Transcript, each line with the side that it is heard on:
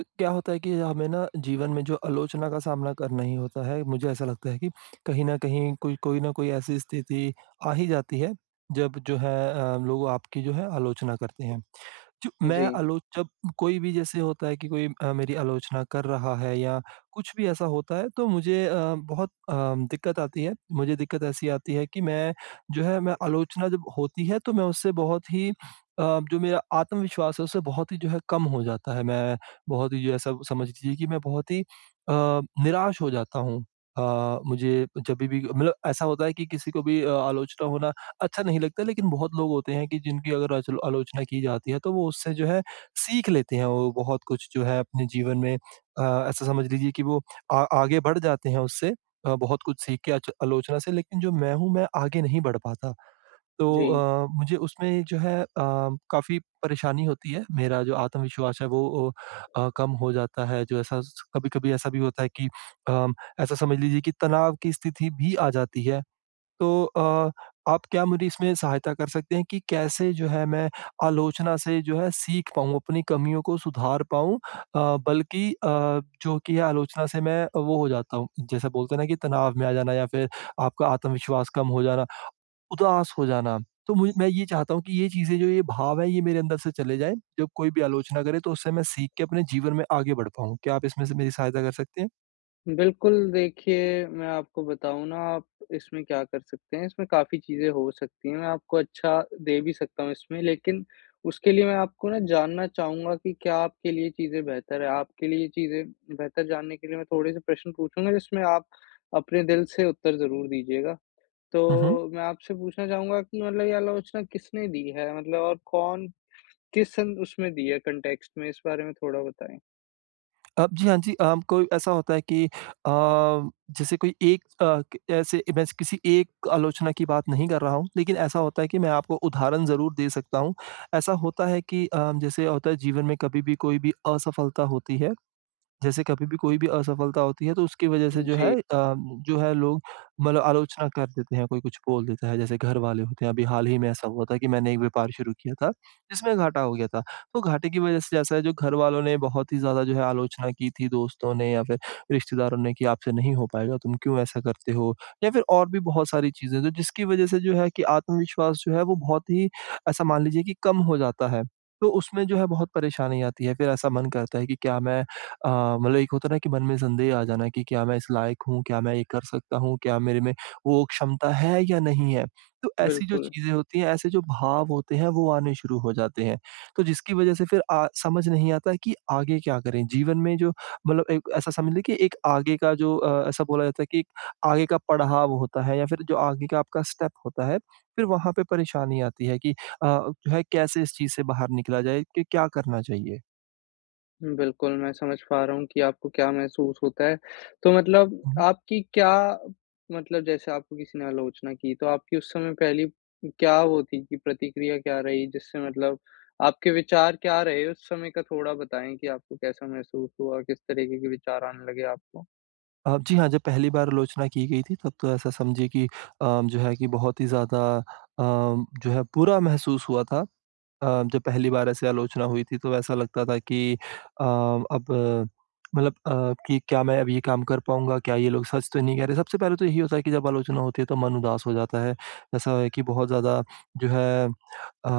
right: क्या होता है कि हमें न जीवन में जो आलोचना का सामना करना ही होता है, मुझे ऐसा लगता है कि कहीं न कहीं, कोई कोई न कोई ऐसी स्थिति आ ही जाती है जब जो है अ, लोग आपकी जो है आलोचना करते हैं। च मैं
left: जी।
right: आलोच जब कोई भी जैसे होता है कि कोई अ, मेरी आलोचना कर रहा है या कुछ भी ऐसा होता है तो मुझे अ, बहुत अ, दिक्कत आती है। मुझे दिक्कत ऐसी आती है कि मैं जो है मैं आलोचना जब होती है तो मैं उससे बहुत ही अ, जो मेरा आत्मविश्वास है उससे बहुत ही जो है कम हो जाता है। मैं बहुत ही जो ऐसा समझ लीजिए कि मैं बहुत ही अ, निराश हो जाता हूँ। अ, मुझे जभी भी मतलब ऐसा होता है कि किसी को भी अ, आलोचना होना अच्छा नहीं लगता है लेकिन बहुत लोग होते हैं कि जिनकी अगर अचलो आलोचना की जाती है तो वो उससे जो है सीख लेते हैं वो बहुत कुछ जो है अपने जीवन में। अ, ऐसा समझ लीजिए कि वो आ आगे बढ़ जाते हैं उससे। अ, बहुत कुछ सीख के आच आलोचना से लेकिन जो मैं हूँ मैं आगे नहीं बढ़ पाता। तो
left: जी।
right: अ, मुझे उसमें जो है अ, काफ़ी परेशानी होती है। मेरा जो आत्मविश्वास है वो अ, कम हो जाता है। जो ऐसा स कभी-कभी ऐसा भी होता है कि अ, ऐसा समझ लीजिए कि तनाव की स्थिति भी आ जाती है। तो अ, आप क्या मेरी इसमें सहायता कर सकते हैं कि कैसे जो है मैं आलोचना से जो है सीख पाऊँगा। अपनी कमियों को सुधार पाऊँ अ, बल्कि अ, जो कि है आलोचना से मैं वो हो जाता हूँ। जैसा बोलते हैं न कि तनाव में आ जाना या फिर आपका आत्मविश्वास कम हो जाना, उदास हो जाना। तो मु मैं ये चाहता हूँ कि ये चीज़ें, जो ये भाव हैं ये मेरे अंदर से चले जाए। जब कोई भी आलोचना करें तो उससे मैं सीख के अपने जीवन में आगे बढ़ पाऊँ। क्या आप इसमें से मेरी सहायता कर सकते हैं?
left: बिल्कुल, देखिए मैं आपको बताऊँ ना, आप इसमें क्या कर सकते हैं, इसमें काफ़ी चीज़े हो सकती हैं। मैं आपको अच्छा दे भी सकता हूँ इसमें, लेकिन उसके लिए मैं आपको ना जानना चाहूँगा की क्या आपके लिए चीज़ें बेहतर हैं। आपके लिए ये चीज़ें बेहतर जानने के लिए मैं थोड़े से प्रश्न पूछूँगा जिसमें आप, अपने दिल से उत्तर ज़रूर दीजियेगा।
right: हुँ, हुँ।
left: तो, मैं आपसे पूछना चाहूँगा कि मतलब ये आलोचना किसने दी है? मतलब और कौन किसन उसमें दी है कॉन्टेक्स्ट में इस बारे में थोड़ा बताएँ?
right: अ, जी, हाँ जी अ, कोई ऐसा होता है कि अ, जैसे कोई एक अ, ऐसे मैं किसी एक आलोचना की बात नहीं कर रहा हूँ। लेकिन ऐसा होता है कि मैं आपको उदाहरण ज़रूर दे सकता हूँ। ऐसा होता है कि अ, जैसे होता है जीवन में कभी भी कोई भी असफलता होती है। जैसे कभी भी कोई भी असफलता होती है तो उसके वज़ह से जो है
left: जी।
right: अ, जो है लोग मतलब आलोचना कर देते हैं कोई कुछ बोल देता है। जैसे घर वाले होते हैं अभी हाल ही में ऐसा हुआ था कि मैंने एक व्यापार शुरू किया था, जिसमें घाटा हो गया था। तो घाटे की वज़ह से ऐसा है जो घर वालों ने बहुत ही ज़्यादा जो है, आलोचना की थी दोस्तों ने या फिर रिश्तेदारों ने की आपसे नहीं हो पाएगा। तुम क्यों ऐसा करते हो? या फिर और भी बहुत सारी चीज़ें तो जिसकी वज़ह से जो है, कि आत्मविश्वास जो है वो बहुत ही ऐसा मान लीजिए कि कम हो जाता है। तो उसमें जो है बहुत परेशानी आती है, फिर ऐसा मन करता है कि, क्या मैं अ, मतलब एक होता है ना कि मन में संदेह आ जाना कि क्या मैं इस लायक हूँ? क्या मैं ये कर सकता हूँ? क्या मेरे में वो क्षमता है या नहीं है? तो ऐसी जो
left: बिल्कुल।
right: चीज़ें होती हैं, ऐसे जो भाव होते हैं वो आने शुरू हो जाते हैं। तो जिसकी वज़ह से फिर अ, समझ नहीं आता कि आगे क्या करें? जीवन में जो मतलब एक ऐसा समझ ले की एक आगे का जो अ, ऐसा बोला जाता है कि आगे का पड़ाव होता है या फिर जो आगे का आपका स्टेप होता है, फिर वहाँ पे परेशानी आती है कि अ, जो है कैसे इस चीज़ से बाहर निकला जाए कि क्या करना चाहिए?
left: बिल्कुल, मैं समझ पा रहा हूँ कि आपको क्या महसूस होता है। तो मतलब
right: हुँ।
left: आपकी क्या मतलब जैसे आपको किसी ने आलोचना की तो आपकी उस समय पहली क्या होती थी प्रतिक्रिया क्या रही जिससे मतलब आपके विचार क्या रहे उस समय का थोड़ा बताएँ कि आपको कैसा महसूस हुआ, किस तरीके के विचार आने लगे आपको?
right: अ, जी। हाँ, जब पहली बार आलोचना की गई थी तब तो ऐसा समझिए की अ, जो है कि बहुत ही ज़्यादा अ, जो है बुरा महसूस हुआ था। अ, जब पहली बार ऐसे आलोचना हुई थी तो ऐसा लगता था कि अ, अब मतलब अ, कि क्या मैं अब ये काम कर पाऊँगा क्या ये लोग सच तो नहीं कह रहे। सबसे पहले तो यही होता है कि जब आलोचना होती है तो मन उदास हो जाता है। ऐसा है कि बहुत ज़्यादा जो है अ,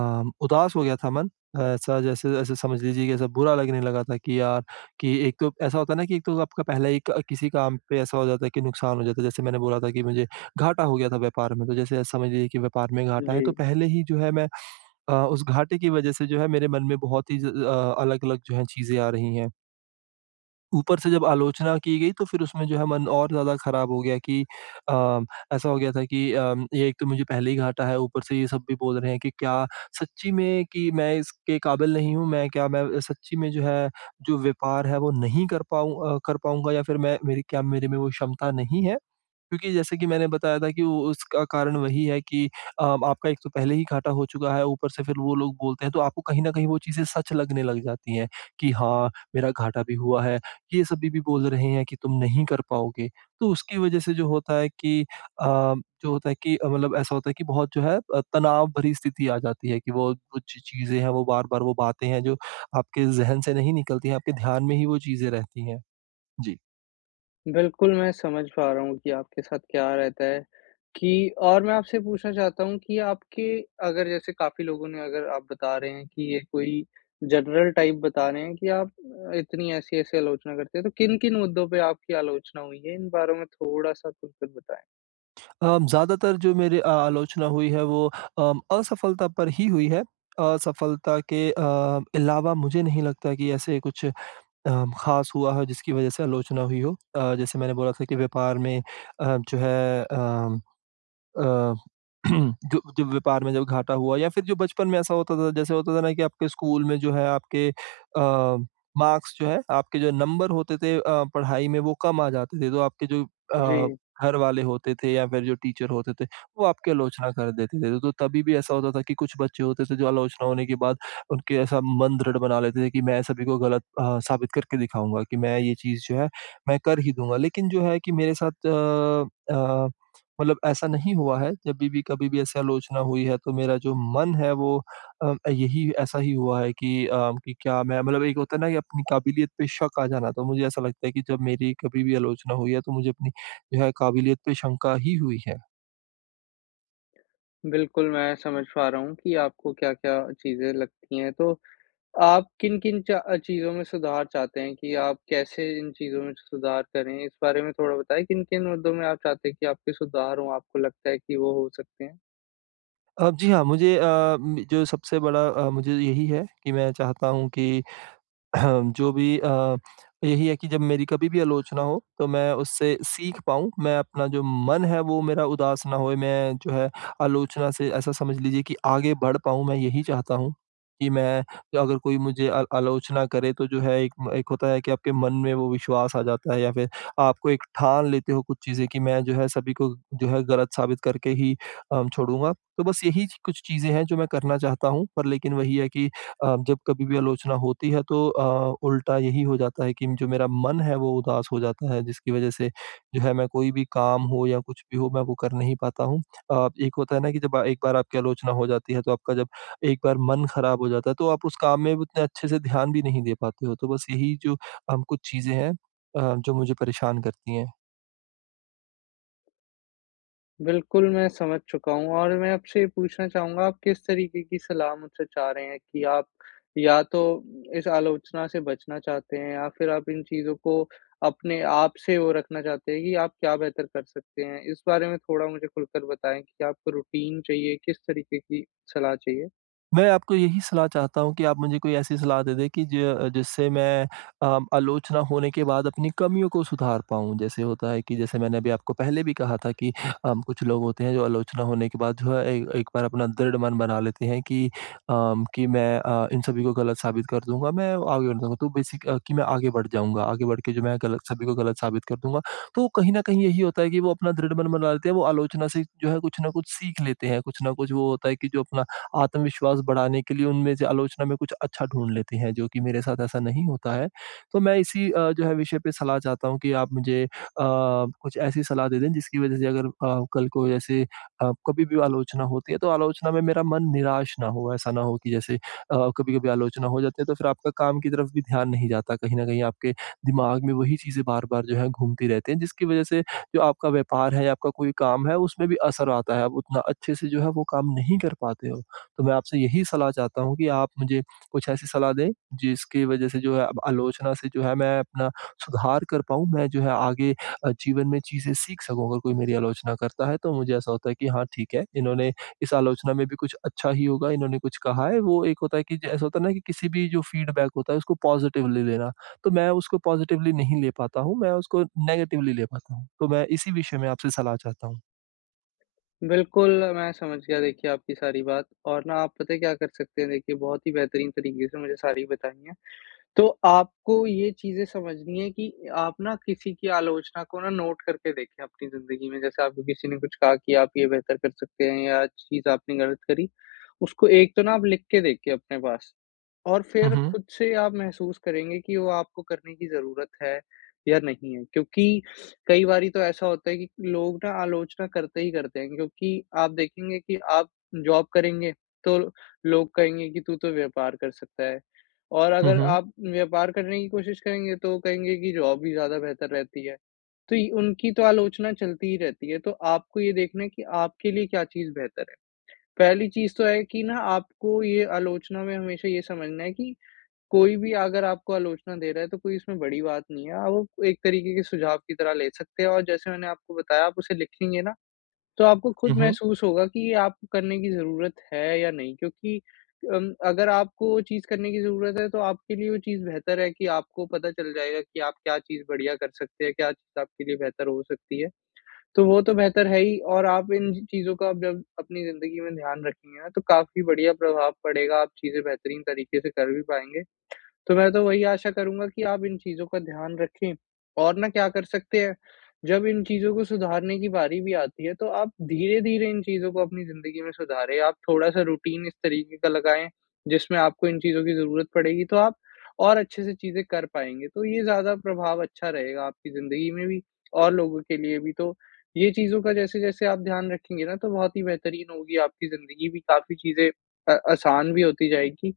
right: उदास हो गया था मन। ऐसा जैसे ऐसे समझ लीजिए की ऐसा बुरा लगने लगा था कि यार, कि एक तो ऐसा होता है ना कि एक तो आपका पहले ही क किसी काम पे ऐसा हो जाता है कि नुकसान हो जाता है जैसे मैंने बोला था कि मुझे घाटा हो गया था व्यापार में तो जैसे समझ लीजिए की व्यापार में घाटा है तो
left: जी।
right: पहले ही जो है मैं, अ, उस घाटे की वज़ह से जो है मेरे मन में बहुत ही ज अ अ, अलग-अलग जो है चीज़ें आ रही है। ऊपर से जब आलोचना की गई, तो फिर उसमें जो है, मन और ज़्यादा खराब हो गया कि अ, ऐसा हो गया था कि अ, ये एक तो मुझे पहले ही घाटा है, ऊपर से ये सब भी बोल रहे हैं कि क्या सच्ची में कि मैं इसके काबिल नहीं हूँ? मैं क्या मैं सच्ची में जो है, जो व्यापार है, वो नहीं कर पाऊँ अ, कर पाऊँगा या फिर मैं मेरी क्या मेरे में वो क्षमता नहीं है? क्योंकि जैसे कि मैंने बताया था कि उसका कारण वही है कि अ, आपका एक तो पहले ही घाटा हो चुका है, ऊपर से फिर वो लोग बोलते हैं, तो आपको कहीं न कहीं वो चीज़ें सच लगने लग जाती हैं, कि "हाँ, मेरा घाटा भी हुआ है। ये सभी भी बोल रहे हैं कि तुम नहीं कर पाओगे।" तो उसकी वजह से जो होता है कि अ, जो होता है कि अ, मतलब ऐसा होता है कि बहुत जो है अ, तनाव भरी स्थिति आ जाती है कि वो कुछ चीज़ें हैं, वो बार-बार वो बातें हैं, जो आपके ज़हन से नहीं निकलती हैं। आपके ध्यान में ही वो चीज़ें रहती हैं। जी।
left: बिल्कुल, मैं समझ पा रहा हूँ कि आपके साथ क्या रहता है, कि और मैं आपसे पूछना चाहता हूँ कि आपके अगर जैसे काफ़ी लोगों ने अगर आप बता रहे हैं कि, ये कोई जनरल टाइप बता रहे हैं कि आप अ, इतनी ऐसी-ऐसी आलोचना करते हैं, तो किन-किन मुद्दों पे आपकी आलोचना हुई है? इन बारे में थोड़ा-सा खुलकर बताएँ।
right: अब ज़्यादातर जो मेरी अ, आलोचना हुई है वो उम, असफलता पर ही हुई है। असफलता के अ, अलावा मुझे नहीं लगता कि ऐसे कुछ उम, ख़ास हुआ हो जिसकी वजह से आलोचना हुई हो। अ, जैसे मैंने बोला था कि व्यापार में अ, जो है अ अ, जो जो व्यापार में जब घाटा हुआ या फिर जो बचपन में ऐसा होता था जैसे होता था ना कि आपके स्कूल में जो है आपके अ, मार्क्स जो है, आपके जो नंबर होते थे अ, पढ़ाई में वो कम आ जाते थे। तो आपके जो अ,
left: जी।
right: घर वाले होते थे या फिर जो टीचर होते थे, वो आपकी आलोचना कर देते थे। तो तभी भी ऐसा होता था कि कुछ बच्चे होते थे जो आलोचना होने के बाद उनके ऐसा मन दृढ़ बना लेते थे कि मैं सभी को गलत अ, साबित करके दिखाऊँगा कि मैं ये चीज़ जो है मैं कर ही दूँगा। लेकिन जो है कि मेरे साथ अ अ, मतलब ऐसा नहीं हुआ है, जब भी कभी भी ऐसी आलोचना हुई है तो मेरा जो मन है वो अ, यही ऐसा ही हुआ है कि अ, क्या मैं मतलब एक होता है ना की अपनी काबिलियत पे शक आ जाना। तो मुझे ऐसा लगता है कि जब मेरी कभी भी आलोचना हुई है तो मुझे अपनी जो है काबिलियत पे शंका ही हुई है।
left: बिल्कुल मैं समझ पा रहा हूँ कि आपको क्या-क्या चीज़ें लगती हैं। तो आप किन-किन च चीज़ों में सुधार चाहते हैं कि आप कैसे इन चीज़ों में सुधार करें? इस बारे में थोड़ा बताइए, किन-किन मुद्दों में आप चाहते हैं कि आपके सुधार हो, आपको लगता है कि वो हो सकते हैं?
right: अ, जी हाँ। मुझे अ, म जो सबसे बड़ा अ, मुझे यही है कि मैं चाहता हूँ कि जो भी अ, यही है कि जब मेरी कभी भी आलोचना हो, तो मैं उससे सीख पाऊँ, मैं अपना जो मन है वो मेरा उदास ना होए। मैं जो है आलोचना से ऐसा समझ लीजिए कि आगे बढ़ पाऊँ। मैं यही चाहता हूँ कि मैं अगर कोई मुझे आ आलोचना करे, तो जो है एक म एक होता है कि आपके मन में वो विश्वास आ जाता है या फ़िर आपको एक ठान लेते हो कुछ चीज़ें की मैं जो है सभी को जो है ग़लत साबित करके ही अम छोड़ूँगा। तो बस यही कुछ चीज़ें हैं जो मैं करना चाहता हूँ, पर लेकिन वही है कि अ, जब कभी भी आलोचना होती है, तो अ, उल्टा यही हो जाता है कि जो मेरा मन है वो उदास हो जाता है, जिसकी वजह से जो है मैं कोई भी काम हो या कुछ भी हो, मैं वो कर नहीं पाता हूँ। अ, एक होता है ना कि जब एक बार आपकी आलोचना हो जाती है, तो आपका जब एक बार मन खराब हो जाता है, तो आप उस काम में उतने अच्छे से ध्यान भी नहीं दे पाते हो। तो बस यही जो अम कुछ चीज़ें हैं अ, जो मुझे परेशान करती हैं।
left: बिल्कुल, मैं समझ चुका हूँ और मैं आपसे ये पूछना चाहूँगा आप किस तरीके की सलाह मुझसे चाह रहे हैं कि आप या तो इस आलोचना से बचना चाहते हैं या फिर आप इन चीज़ों को अपने आप से वो रखना चाहते हैं? कि आप क्या बेहतर कर सकते हैं? इस बारे में थोड़ा मुझे खुलकर बताएँ, कि आपको रूटीन चाहिए? किस तरीके की सलाह चाहिए?
right: मैं आपको यही सलाह चाहता हूँ कि आप मुझे कोई ऐसी सलाह दें दें कि ज जिससे मैं अ, आलोचना होने के बाद अपनी कमियों को सुधार पाऊँ। जैसे होता है कि जैसे मैंने अभी आपको पहले भी कहा था कि अ, कुछ लोग होते हैं जो आलोचना होने के बाद जो है ए एक बार अपना दृढ़ मन बना लेते हैं। कि अ, कि मैं अ, इन सभी को गलत साबित कर दूँगा, मैं आगे बढ़ जाऊँगा। तो बेसिक कि मैं आगे बढ़ जाऊँगा। आगे बढ़ के जो मैं गलत, सभी को गलत साबित कर दूँगा। तो कहीं न कहीं यही होता है कि वो अपना दृढ़ मन बना लेते हैं। वो आलोचना से जो है कुछ न कुछ सीख लेते हैं। कुछ न कुछ वो होता है कि जो अपना आत्मविश्वास बढ़ाने के लिए उनमें से आलोचना में कुछ अच्छा ढूँढ लेते हैं जो कि मेरे साथ ऐसा नहीं होता है। तो मैं इसी अ, जो है विषय पे सलाह चाहता हूँ कि आप मुझे अ, कुछ ऐसी सलाह दें दें जिसकी वजह से अगर अ, कल को ऐसे अ, कभी भी आलोचना होती है तो आलोचना में मेरा मन निराश न हो। ऐसा न हो कि जैसे अ, कभी-कभी आलोचना हो जाती है, तो फ़िर आपका काम की तरफ भी ध्यान नहीं जाता। कहीं न कहीं आपके दिमाग में वही चीज़ें बार-बार जो है, घूमती रहती हैं जिसकी वजह से जो आपका व्यापार है या आपका कोई काम है उसमें भी असर आता है आप उतना अच्छे से जो है वो काम नहीं कर पाते हो। तो मैं आपसे यही सलाह चाहता हूँ कि आप मुझे कुछ ऐसी सलाह दें, जिसकी वजह से जो है अब आलोचना से जो है मैं अपना सुधार कर पाऊँ। मैं जो है आगे अ, जीवन में चीज़ें सीख सकूँ अगर कोई मेरी आलोचना करता है तो मुझे ऐसा होता है कि हाँ, ठीक है इन्होंने इस आलोचना में भी कुछ अच्छा ही होगा। इन्होंने कुछ कहा है वो एक होता है कि, ऐसा होता है ना कि किसी भी जो फीडबैक होता है उसको पॉज़िटिव ले लेना, तो मैं उसको पॉज़िटिवली नहीं ले पाता हूँ, मैं उसको नेगेटिवली ले पाता हूँ, तो मैं इसी विषय में आपसे सलाह चाहता हूँ।
left: बिल्कुल, मैं समझ गया देखिए आपकी सारी बात और ना आप पता है क्या कर सकते हैं। देखिये बहुत ही बेहतरीन तरीके से मुझे सारी बताई हैं। तो आपको ये चीज़ें समझनी है कि, आप ना किसी की आलोचना को ना, नोट करके देखें अपनी ज़िंदगी में। जैसे आपको किसी ने कुछ कहा कि, आप ये बेहतर कर सकते हैं या चीज़ आपने गलत करी। उसको एक तो ना आप लिख के देखिए अपने पास और
right: हुँ,
left: फ़िर
right: हुँ।
left: खुद से आप महसूस करेंगे कि वो आपको करने की ज़रूरत है, या नहीं है। क्योंकि कई बारी तो ऐसा होता है कि लोग ना आलोचना करते ही करते हैं, क्योंकि आप देखेंगे कि आप जॉब करेंगे, तो लोग कहेंगे कि, तू तो व्यापार कर सकता है और
right: हुँ,
left: अगर
right: हुँ।
left: आप व्यापार करने की कोशिश करेंगे, तो कहेंगे की जॉब ही ज़्यादा बेहतर रहती है। तो य उनकी तो आलोचना चलती ही रहती है। तो आपको ये देखना है कि, आपके लिए क्या चीज़ बेहतर है। पहली चीज़ तो है कि ना, आपको ये आलोचना में हमेशा ये समझना है कि कोई भी अगर आपको आलोचना दे रहा है, तो कोई इसमें कोई बड़ी बात नहीं है। और वो एक तरीके के सुझाव की तरह ले सकते हैं और जैसे मैंने आपको बताया, आप उसे लिखेंगे ना। तो आपको
right: हुँ,
left: खुद
right: हुँ।
left: महसूस होगा कि ये आपको करने की ज़रूरत है, या नहीं क्योंकि उम, अगर आप को वो चीज़ करने की ज़रूरत है, तो आपके लिए वो चीज़ बेहतर है कि आपको पता चल जाएगा कि आप क्या चीज़ बढ़िया कर सकते हैं, क्या चीज़ आपके लिए बेहतर हो सकती है। तो वो तो बेहतर है ही और आप इन चीज़ों का जब, अपनी ज़िंदगी में ध्यान रखेंगे ना, तो काफ़ी बढ़िया प्रभाव पड़ेगा, आप चीज़ें बेहतरीन तरीके से कर भी पाएँगे। तो मैं तो वही आशा करूँगा, कि आप इन चीज़ों का ध्यान रखें और ना क्या कर सकते हैं। जब इन चीज़ को सुधारने की बारी भी आती है, तो आप धीरे-धीरे इन चीज़ों को अपनी ज़िंदगी में सुधारें। आप थोड़ा-सा रूटीन इस तरीके का लगाएँ, जिसमें आपको इन चीज़ों की ज़रूरत पड़ेगी तो आप और अच्छे से चीज़े कर पाएँगे। तो ये ज़्यादा प्रभाव अच्छा रहेगा, आपकी ज़िंदगी में भी और लोगो के लिए भी। तो ये चीज़ों का जैसे-जसे आप ध्यान रखेंगे ना, तो बहुत ही बेहतरीन होगी आपकी ज़िंदगी भी काफ़ी चीज़ें अ, आसान भी होती जाएगी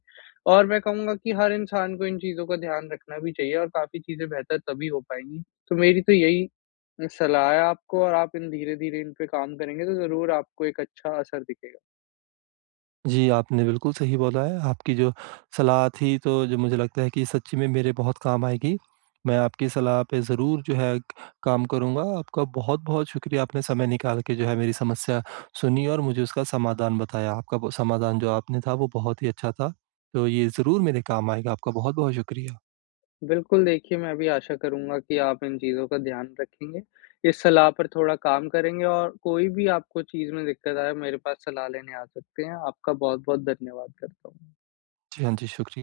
left: और मैं कहूँगा कि हर इंसान को इन चीज़ों का ध्यान रखना भी चाहिए और काफ़ी चीज़ें बेहतर तभी हो पाएँगी। तो मेरी तो, यही सलाह है आपको और आप इन धीरे-धीरे इन पे काम करेंगे, तो ज़रूर आपको एक अच्छा असर दिखेगा।
right: जी। आपने बिल्कुल सही बोला है, आपकी जो सलाह थी, तो जो मुझे लगता है कि सच्ची में मेरे बहुत काम आएगी। मैं आपकी सलाह पे ज़रूर, जो है क काम करूँगा। आपका बहुत-बहुत शुक्रिया, आपने समय निकाल के जो है मेरी समस्या, सुनी और मुझे उसका समाधान बताया। आपका बो समाधान जो आपने था, वो बहुत ही अच्छा था। तो ये ज़रूर मेरे काम आएगा ,आपका बहुत-बहुत शुक्रिया।
left: बिल्कुल, देखिये मैं भी आशा करूँगा कि आप इन चीज़ों का ध्यान रखेंगे। इस सलाह पर थोड़ा काम करेंगे और कोई भी आपको चीज़ में दिक्कत आये, मेरे पास सलाह लेने आ सकते हैं। आपका बहुत-बहुत धन्यवाद करता हूँ।
right: जी। हाँ जी शुक्रि